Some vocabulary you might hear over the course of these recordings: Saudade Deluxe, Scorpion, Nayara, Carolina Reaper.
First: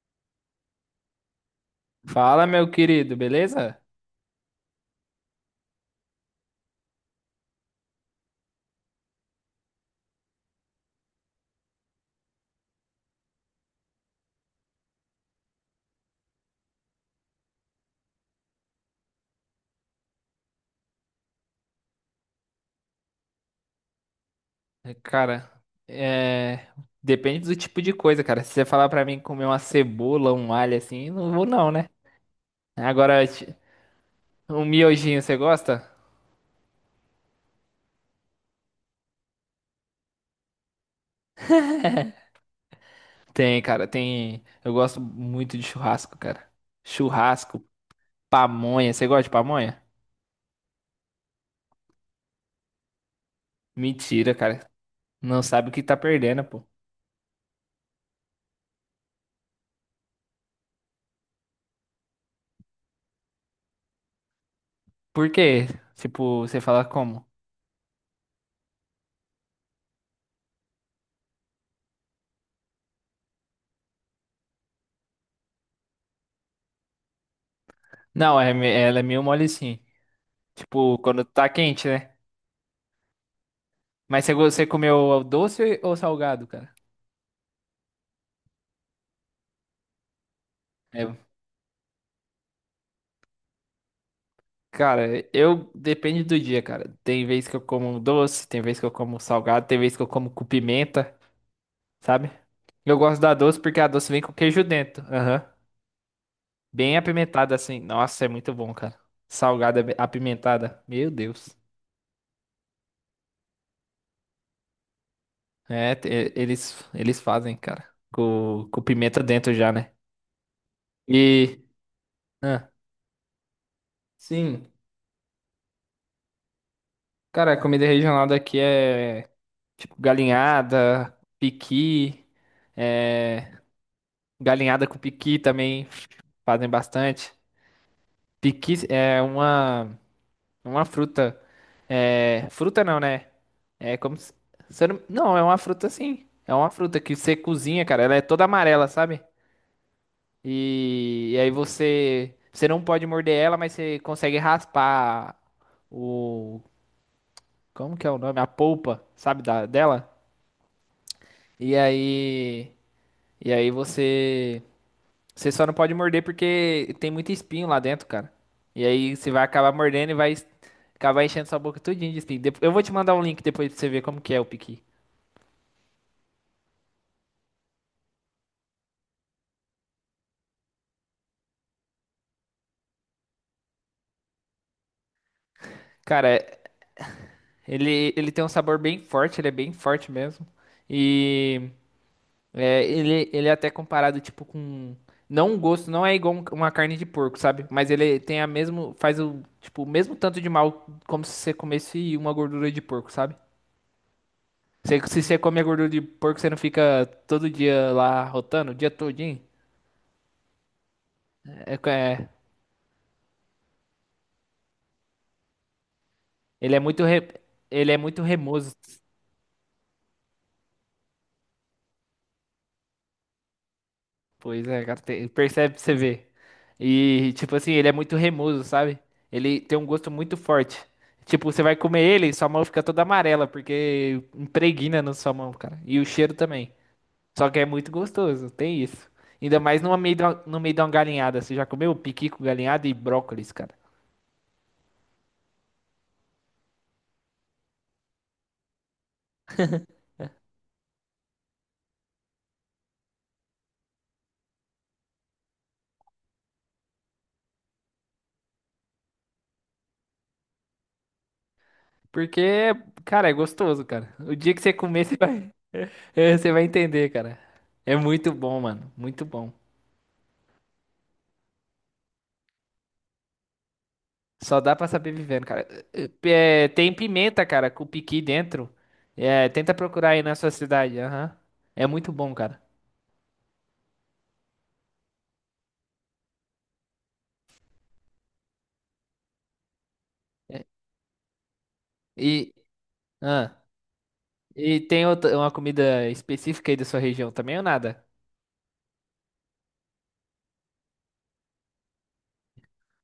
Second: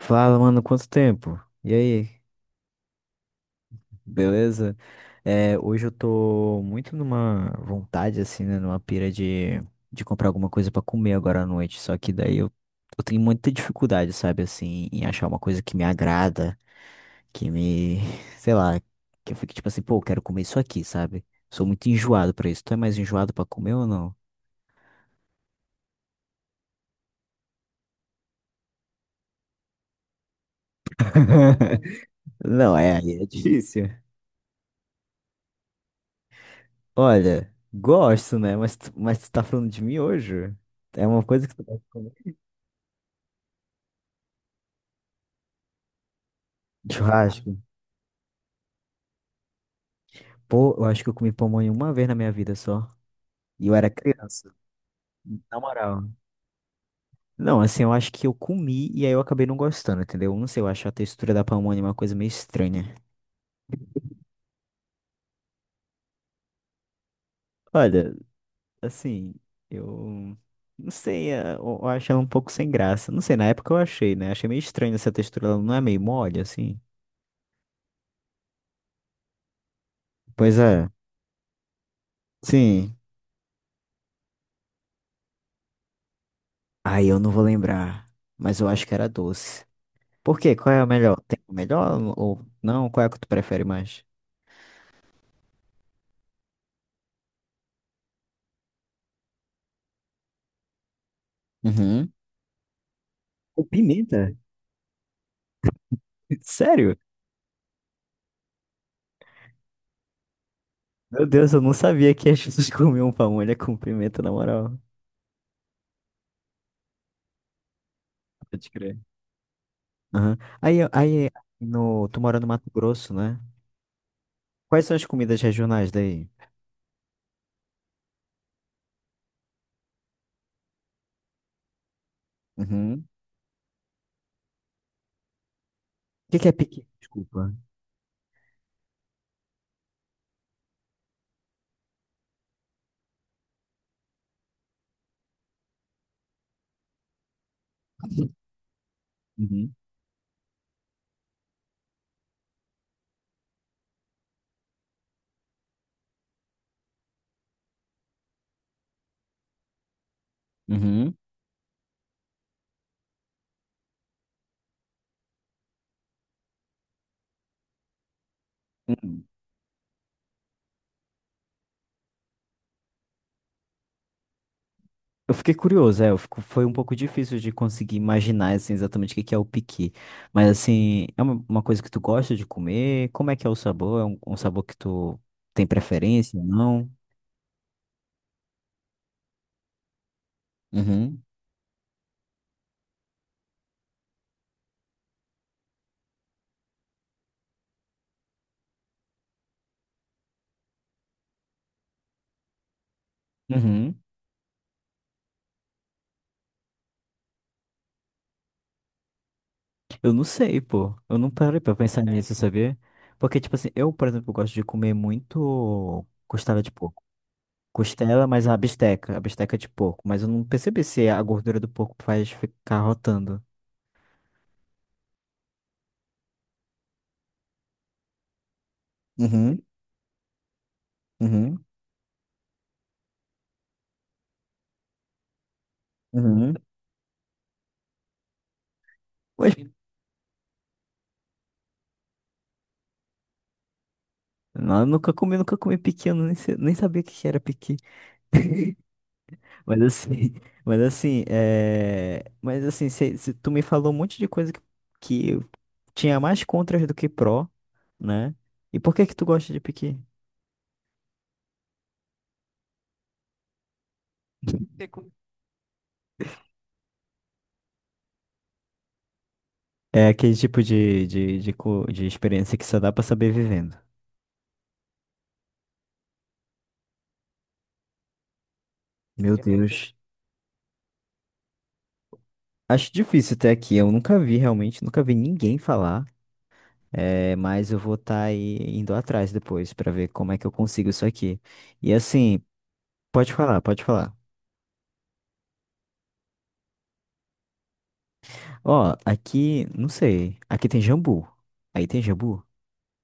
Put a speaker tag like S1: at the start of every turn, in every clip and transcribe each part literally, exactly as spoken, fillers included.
S1: Fala, mano, quanto tempo? E aí,
S2: Fala, meu querido, beleza?
S1: beleza? É, hoje eu tô muito numa vontade, assim, né? Numa pira de, de comprar alguma coisa pra comer agora à noite. Só que daí eu, eu tenho muita dificuldade, sabe, assim, em achar uma coisa que me agrada, que me, sei lá, que eu fique tipo assim, pô, eu quero comer isso aqui, sabe? Sou muito enjoado pra isso. Tu é mais enjoado pra comer ou não?
S2: É, Cara, é... depende do tipo de coisa, cara. Se você falar pra mim comer uma cebola, um alho assim, não vou não, né?
S1: Não, é, aí
S2: Agora,
S1: é
S2: ti-
S1: difícil.
S2: um miojinho, você gosta?
S1: Olha, gosto, né? Mas, tu- mas tu tá falando de miojo? É uma coisa que tu gosta de comer?
S2: Tem, cara, tem. Eu gosto muito de churrasco, cara.
S1: Churrasco.
S2: Churrasco, pamonha. Você gosta de pamonha?
S1: Pô, eu acho que eu comi pamonha uma vez na minha vida só. E eu era
S2: Mentira,
S1: criança,
S2: cara. Não
S1: na
S2: sabe o que tá
S1: moral.
S2: perdendo, pô.
S1: Não, assim, eu acho que eu comi e aí eu acabei não gostando, entendeu? Não sei, eu acho a textura da pamonha uma coisa meio estranha.
S2: Por quê? Tipo, você fala como?
S1: Olha, assim, eu não sei, eh, eu, eu acho ela um pouco sem graça. Não sei, na época eu achei, né? Achei meio estranho essa textura, ela não é meio mole, assim.
S2: Não, é, me- ela é meio mole sim.
S1: Pois é,
S2: Tipo, quando tá quente, né?
S1: sim.
S2: Mas você, go- você comeu doce ou salgado, cara?
S1: Ai, eu não vou lembrar, mas eu acho que era doce. Por quê? Qual é o
S2: É,
S1: melhor? Tem o melhor ou não? Qual é que tu prefere mais?
S2: cara, eu depende do dia, cara. Tem vez que eu como doce, tem vez que eu como salgado, tem vez que eu como com pimenta,
S1: Uhum.
S2: sabe? Eu gosto da doce
S1: Com
S2: porque a doce
S1: pimenta?
S2: vem com queijo dentro. Aham.
S1: Sério?
S2: Bem apimentada assim. Nossa, é muito bom, cara. Salgada bem- apimentada. Meu
S1: Meu
S2: Deus.
S1: Deus, eu não sabia que as pessoas comiam pamonha com pimenta, na moral.
S2: É, te- é, eles eles fazem, cara. Com,
S1: Pode
S2: com
S1: crer.
S2: pimenta dentro já, né?
S1: Aham. Aí, aí
S2: E
S1: no, Tu mora no Mato
S2: ah,
S1: Grosso, né?
S2: sim.
S1: Quais são as comidas regionais daí?
S2: Cara, a comida regional daqui é tipo galinhada, piqui,
S1: Uhum.
S2: é. Galinhada com piqui também
S1: O que que é
S2: fazem
S1: piqui?
S2: bastante.
S1: Desculpa.
S2: Piqui é uma, uma fruta. É, fruta não, né? É como se. Se eu não, não, é uma fruta sim. É uma fruta que você cozinha, cara. Ela é toda amarela, sabe?
S1: Uhum.
S2: E, e aí você. Você não pode morder ela, mas você consegue raspar o. Como que é o nome? A polpa, sabe? Da, dela.
S1: Uhum.
S2: E aí. E aí você. Você só não pode morder porque tem muito espinho lá dentro, cara. E aí
S1: Hum.
S2: você vai acabar mordendo e vai acabar enchendo sua boca tudinho de espinho. Dep- Eu vou te mandar um link depois pra você ver como que é o piqui.
S1: Eu fiquei curioso, é, eu fico, foi um pouco difícil de conseguir imaginar, assim, exatamente o que que é o piqui. Mas, assim, é uma, uma coisa que tu gosta de comer? Como é que é o sabor? É um, um sabor que tu tem
S2: Cara,
S1: preferência,
S2: é-
S1: não?
S2: ele, ele tem um sabor bem forte, ele é bem forte mesmo.
S1: Uhum.
S2: E é, ele, ele é até comparado, tipo, com... Não um gosto, não é igual um- uma carne de porco, sabe? Mas ele tem a mesmo, faz o, tipo, o mesmo tanto de mal como se você comesse uma gordura de porco, sabe?
S1: Uhum.
S2: Você- Se você come a gordura de porco, você não fica todo dia lá rotando, o dia todinho?
S1: Eu não sei, pô. Eu não parei pra
S2: É,
S1: pensar
S2: é-
S1: nisso, sabia? Porque, tipo assim, eu, por exemplo, gosto de comer muito costela de
S2: ele é
S1: porco.
S2: muito re- ele é muito
S1: Costela, mas a
S2: remoso.
S1: bisteca, a bisteca de porco. Mas eu não percebi se a gordura do porco faz ficar rotando.
S2: Pois é, cara, tem- percebe, pra você vê. E tipo assim, ele é muito remoso, sabe? Ele
S1: Uhum,
S2: tem um gosto muito forte. Tipo, você
S1: uhum,
S2: vai comer ele, sua mão fica toda amarela porque impregna na sua mão, cara. E o cheiro
S1: uhum.
S2: também. Só que é muito gostoso, tem isso.
S1: Pois,
S2: Ainda mais no meio da, no meio de uma galinhada. Você já comeu piqui com galinhada e brócolis, cara?
S1: não, eu nunca comi, nunca comi piqui, eu nem, sei- nem sabia o que que era piqui. Mas assim, mas assim, é... Mas assim, cê- cê- tu me falou um monte de coisa que, que eu tinha mais contras do que pró, né? E por que que tu gosta de piqui?
S2: Porque, cara, é gostoso, cara. O dia que você comer, você vai, é, você vai entender, cara. É muito bom, mano. Muito bom.
S1: É aquele tipo de, de, de, co- de experiência que só dá pra saber vivendo.
S2: Só dá pra saber vivendo, cara. É, tem pimenta, cara, com piqui dentro.
S1: Meu
S2: É, tenta
S1: Deus.
S2: procurar aí na sua cidade. Aham. É muito bom, cara.
S1: Acho difícil até aqui, eu nunca vi realmente, nunca vi ninguém falar. É, mas eu vou estar aí indo atrás depois pra ver como é que eu
S2: É,
S1: consigo isso aqui. E assim.
S2: E,
S1: Pode
S2: ah,
S1: falar, pode falar.
S2: e tem outra, uma comida específica aí da sua região também ou nada?
S1: Ó, aqui, não sei. Aqui tem jambu. Aí tem jambu?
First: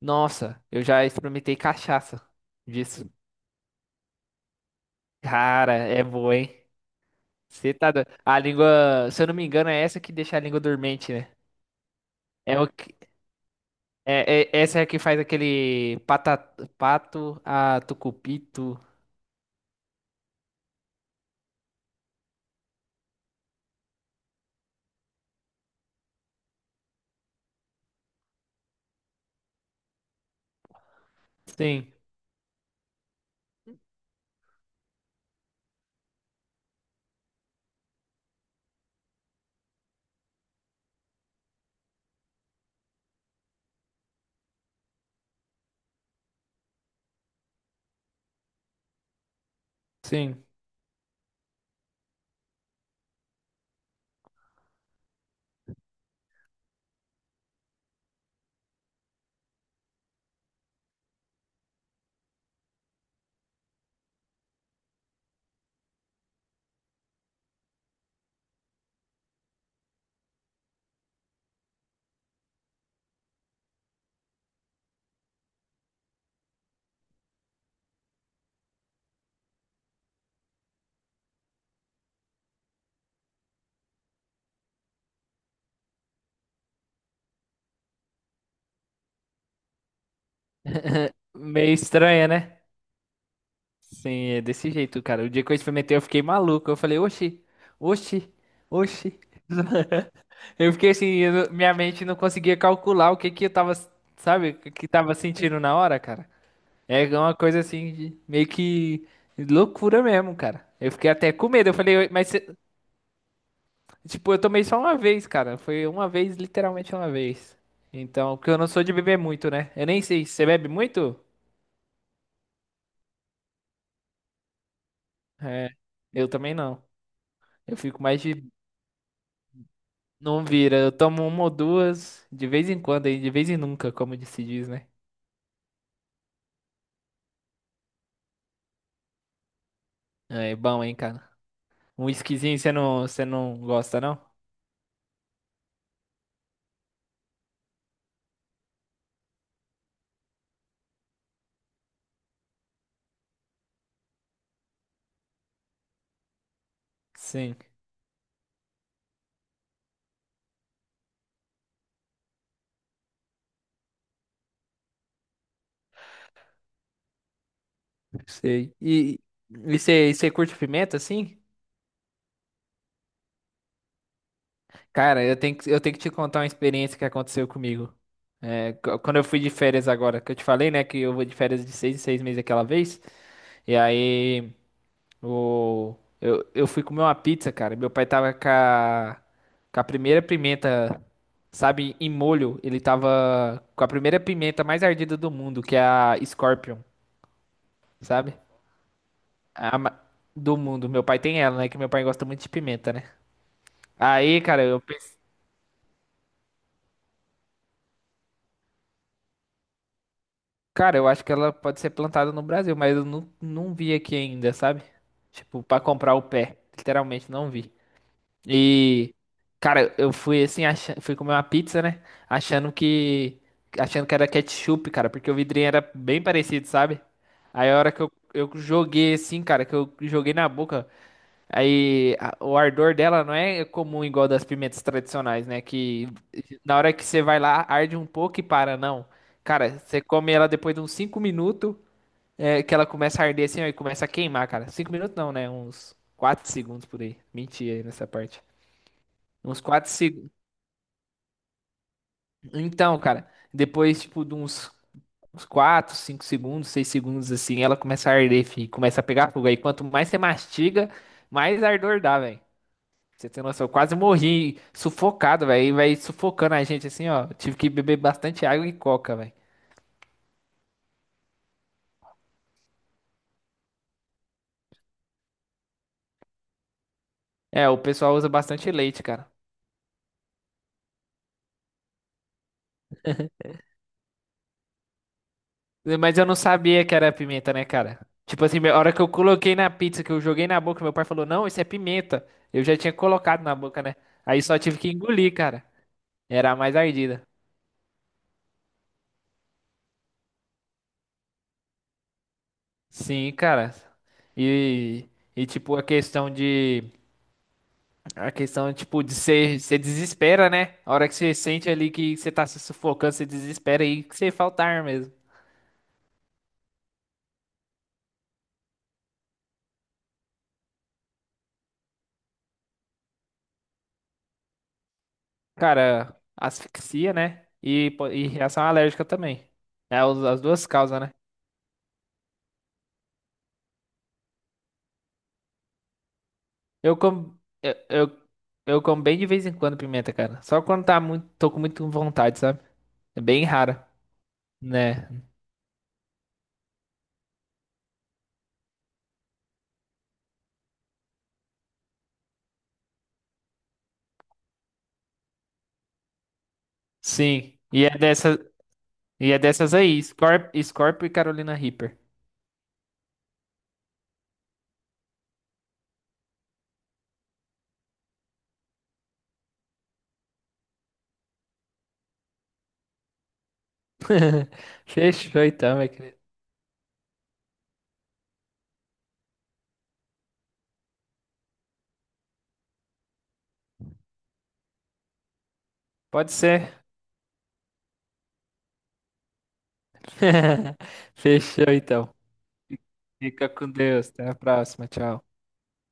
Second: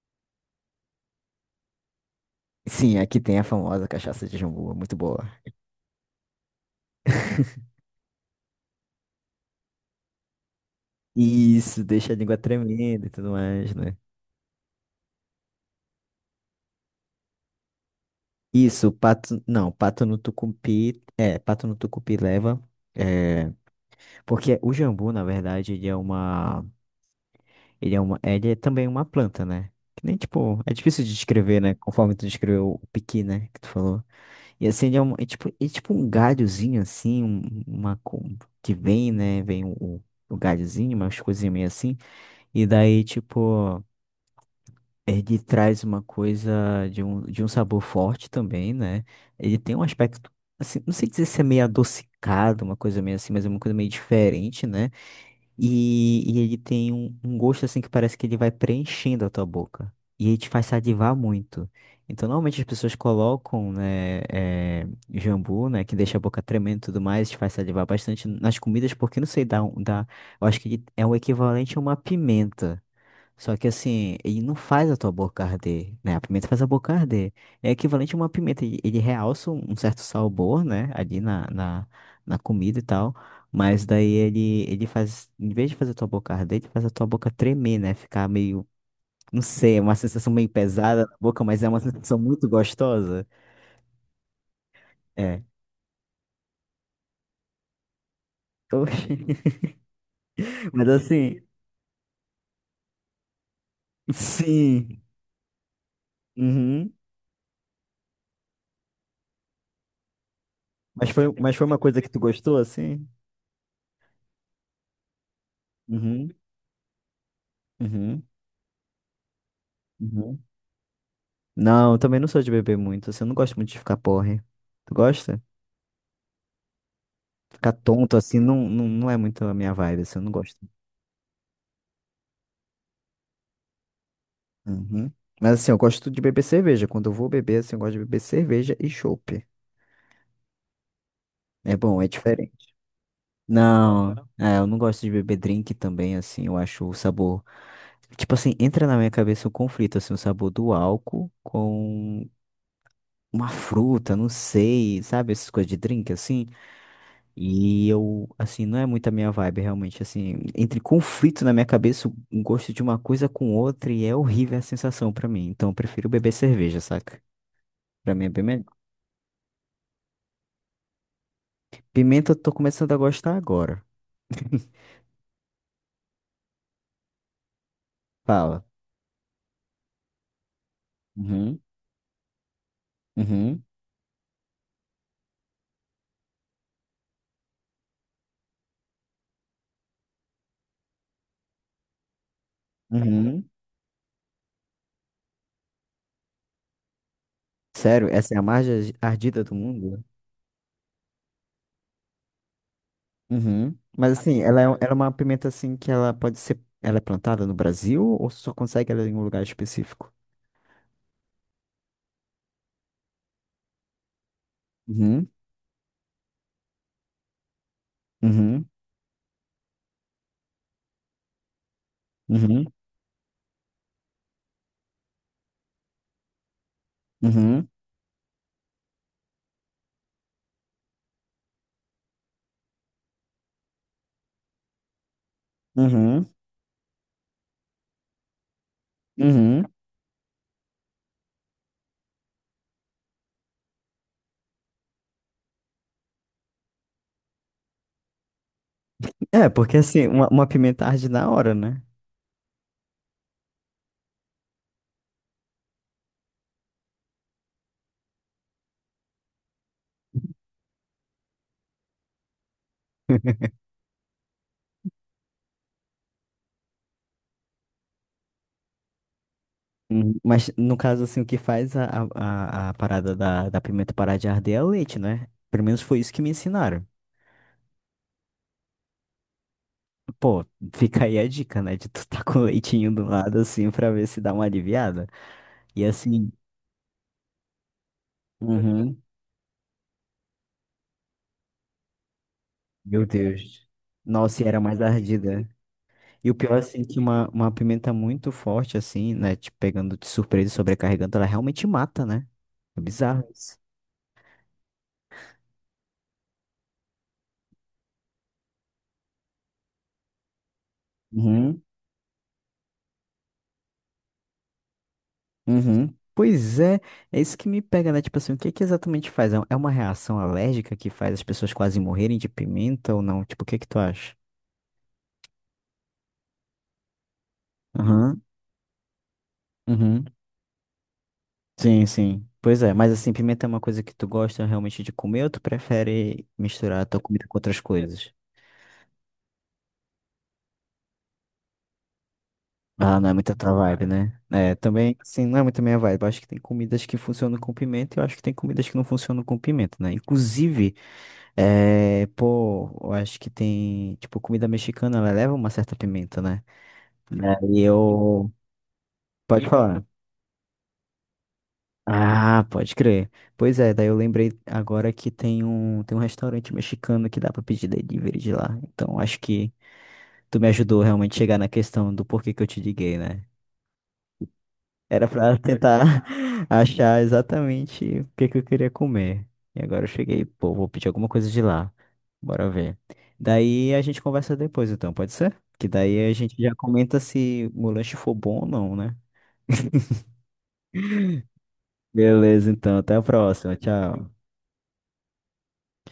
S2: Nossa, eu já experimentei cachaça
S1: Sim,
S2: disso.
S1: aqui tem a famosa cachaça de jambu, é muito boa.
S2: Cara, é boa, hein? Você tá do... A língua, se eu não me engano, é essa que deixa a língua dormente, né?
S1: Isso, deixa a língua
S2: É o que...
S1: tremenda e tudo mais, né?
S2: é, é- essa é a que faz aquele pata... pato a tucupito.
S1: Isso, pato. Não, pato no tucupi. É, pato no tucupi leva. É, porque o jambu, na verdade, ele é uma. Ele é uma. Ele é também uma planta, né? Que nem, tipo, é difícil de descrever, né?
S2: Sim,
S1: Conforme tu descreveu o piqui, né? Que tu falou. E assim, ele é, um, é tipo, é tipo um galhozinho, assim, um- uma co- que vem, né? Vem o, o galhozinho, umas coisinhas meio assim. E daí, tipo, ele traz uma coisa de um, de um sabor forte também, né? Ele tem um aspecto,
S2: sim.
S1: assim, não sei dizer se é meio adocicado, uma coisa meio assim, mas é uma coisa meio diferente, né? E, e ele tem um, um gosto assim que parece que ele vai preenchendo a tua boca. E ele te faz salivar muito. Então, normalmente as pessoas colocam, né, eh, jambu, né, que deixa a boca tremendo e tudo mais, te faz salivar bastante nas comidas, porque não sei, dá, um- dá, eu acho que ele é o equivalente a uma pimenta. Só que assim, ele não faz a tua boca arder, né? A pimenta faz a boca arder. É equivalente a uma pimenta. Ele ele realça um um certo sabor, né? Ali na, na, na comida e tal. Mas daí ele, ele faz, em vez de fazer a tua boca arder, ele faz a tua boca tremer, né? Ficar meio, não sei, é uma sensação meio pesada na boca, mas é
S2: Meio
S1: uma sensação
S2: estranha,
S1: muito
S2: né?
S1: gostosa.
S2: Sim, é desse jeito, cara. O
S1: É.
S2: dia que eu experimentei, eu fiquei maluco. Eu falei, oxi, oxi, oxi.
S1: Oxi.
S2: Eu
S1: Mas
S2: fiquei assim, eu
S1: assim,
S2: não- minha mente não conseguia calcular o que que eu tava, sabe, o que que
S1: sim.
S2: tava sentindo na hora, cara.
S1: Uhum.
S2: É uma coisa assim, de- meio que loucura mesmo, cara. Eu
S1: Mas
S2: fiquei
S1: foi,
S2: até com
S1: mas foi
S2: medo. Eu
S1: uma coisa que
S2: falei,
S1: tu
S2: mas, cê-
S1: gostou, assim?
S2: tipo, eu tomei só uma vez, cara. Foi uma
S1: Uhum.
S2: vez, literalmente uma vez.
S1: Uhum.
S2: Então, porque eu não sou de beber muito, né? Eu nem sei,
S1: Uhum.
S2: você bebe muito?
S1: Não, eu também não sou de beber muito, assim, eu não gosto muito de ficar porre. Tu gosta?
S2: É, eu também não.
S1: Ficar
S2: Eu fico
S1: tonto,
S2: mais
S1: assim,
S2: de.
S1: não, não, não é muito a minha vibe, assim, eu não
S2: Não
S1: gosto.
S2: vira. Eu tomo uma ou duas de vez em quando, aí, de vez em nunca, como se diz, né?
S1: Uhum. Mas assim, eu gosto de beber cerveja. Quando eu vou beber, assim, eu gosto de beber cerveja e chopp.
S2: É é bom, hein, cara.
S1: É bom,
S2: Um
S1: é
S2: whiskyzinho
S1: diferente.
S2: você não, você não gosta,
S1: Não,
S2: não?
S1: é, eu não gosto de beber drink também, assim, eu acho o sabor. Tipo assim, entra na minha cabeça um conflito, assim, o sabor do álcool com uma fruta, não sei, sabe, essas coisas de drink, assim.
S2: Sim,
S1: E eu, assim, não é muito a minha vibe, realmente. Assim, entre conflito na minha cabeça, o gosto de uma coisa com outra, e é horrível a sensação pra mim. Então, eu prefiro beber cerveja, saca? Pra mim é bem
S2: sei.
S1: melhor.
S2: E e você curte pimenta, assim?
S1: Pimenta, eu tô começando a gostar agora.
S2: Cara, eu tenho que, eu tenho que te contar uma experiência que aconteceu comigo.
S1: Fala.
S2: É, qu- quando eu fui de férias agora, que eu te falei, né, que eu vou de
S1: Uhum,
S2: férias de seis em seis meses aquela vez.
S1: uhum,
S2: E aí, o, eu, eu fui comer uma pizza, cara. Meu pai tava com a, com a primeira pimenta, sabe, em molho. Ele
S1: uhum.
S2: tava com a primeira pimenta mais ardida do mundo, que é a Scorpion,
S1: Sério, essa
S2: sabe?
S1: é a mais ar- ardida do
S2: A ma-
S1: mundo?
S2: do mundo. Meu pai tem ela, né? Que meu pai gosta muito de pimenta, né?
S1: Uhum. Mas, assim,
S2: Aí,
S1: ela
S2: cara,
S1: é, um,
S2: eu
S1: ela é uma pimenta, assim, que ela pode ser. Ela é plantada no Brasil ou só consegue ela em um lugar específico?
S2: Cara, eu acho que ela pode ser plantada no Brasil, mas eu não, não vi aqui ainda, sabe?
S1: Uhum,
S2: Tipo, pra comprar o pé. Literalmente não vi.
S1: uhum,
S2: E, cara, eu fui assim, achando, fui comer uma pizza, né?
S1: uhum,
S2: Achando que. Achando que era ketchup, cara, porque o vidrinho era bem parecido, sabe?
S1: uhum,
S2: Aí a hora que eu, eu joguei assim, cara, que eu joguei na boca. Aí a- o ardor dela não é comum igual das pimentas tradicionais, né? Que
S1: uhum,
S2: na hora que você vai lá, arde um pouco e para, não.
S1: uhum.
S2: Cara, você come ela depois de uns cinco minutos, é, que ela começa a arder assim, ó, e começa a queimar, cara. Cinco minutos não, né? Uns quatro segundos por aí. Menti aí nessa parte.
S1: É,
S2: Uns
S1: porque
S2: quatro
S1: assim, uma,
S2: segundos.
S1: uma pimenta arde na hora, né?
S2: Então, cara, depois, tipo, de uns, uns quatro, cinco segundos, seis segundos assim, ela começa a arder, fi, começa a pegar fogo. Aí quanto mais você mastiga, mais ardor dá, velho. Você tem noção, eu quase morri sufocado, velho. E vai sufocando a gente assim, ó. Tive que beber bastante água e coca, velho.
S1: Uhum. Mas no caso, assim, o que faz a, a, a a parada da, da pimenta parar de arder é o leite, né? Pelo menos foi isso que me ensinaram.
S2: É, o pessoal usa bastante leite, cara.
S1: Pô, fica aí a dica, né? De tu tá com o leitinho do lado, assim, pra ver se dá uma aliviada. E
S2: Mas eu
S1: assim,
S2: não sabia que era pimenta, né, cara? Tipo assim, a hora que
S1: uhum,
S2: eu coloquei na pizza, que eu joguei na boca, meu pai falou: Não, isso é pimenta. Eu já tinha
S1: meu
S2: colocado na
S1: Deus.
S2: boca, né?
S1: Nossa,
S2: Aí
S1: e
S2: só
S1: era
S2: tive
S1: mais
S2: que engolir,
S1: ardida.
S2: cara.
S1: E o
S2: Era a
S1: pior,
S2: mais
S1: assim, que
S2: ardida.
S1: uma, uma pimenta muito forte, assim, né? Te pegando de surpresa e sobrecarregando, ela realmente mata, né? É bizarro
S2: Sim,
S1: isso.
S2: cara. E, e tipo, a questão de. A questão, tipo, de ser, você desespera, né? A hora que você
S1: Uhum.
S2: sente ali que você tá se sufocando, você desespera e que você falta ar mesmo.
S1: Uhum. Pois é, é isso que me pega, né? Tipo assim, o que que exatamente faz? É é uma reação alérgica que faz as pessoas quase morrerem de pimenta ou não? Tipo, o que que tu acha?
S2: Cara, asfixia, né? E, po-
S1: Aham.
S2: e reação alérgica também.
S1: Uhum.
S2: É, os- as duas causas, né?
S1: Sim, sim. Pois é, mas assim, pimenta é uma coisa que tu gosta realmente de comer ou tu prefere misturar a
S2: Eu
S1: tua comida com
S2: como,
S1: outras
S2: eu,
S1: coisas?
S2: eu, eu como bem de vez em quando pimenta, cara. Só quando tá muito, tô com muito vontade, sabe?
S1: Ah, não é
S2: É
S1: muito a
S2: bem
S1: tua vibe,
S2: rara,
S1: né? É, também,
S2: né?
S1: assim, não é muito a minha vibe. Eu acho que tem comidas que funcionam com pimenta e eu acho que tem comidas que não funcionam com pimenta, né? Inclusive, é, pô, eu acho que tem, tipo, comida mexicana, ela leva uma certa pimenta, né?
S2: Sim.
S1: Daí
S2: E é
S1: eu...
S2: dessa e é
S1: Pode
S2: dessas
S1: falar.
S2: aí, Scorp, Scorpio e Carolina Reaper.
S1: Ah, pode crer. Pois é, daí eu lembrei agora que tem um, tem um restaurante mexicano que dá pra pedir delivery de lá. Então, acho que tu me ajudou realmente a chegar na questão do porquê que eu te liguei, né? Era pra
S2: Fechou então, meu
S1: tentar
S2: querido.
S1: achar exatamente o que que eu queria comer. E agora eu cheguei, pô, vou pedir alguma coisa de lá. Bora ver. Daí a gente conversa depois, então, pode ser? Que daí a
S2: Pode
S1: gente já
S2: ser.
S1: comenta se o lanche for bom ou não, né?
S2: Fechou então.
S1: Beleza, então, até a
S2: Fica
S1: próxima.
S2: com Deus.
S1: Tchau.
S2: Até a próxima. Tchau.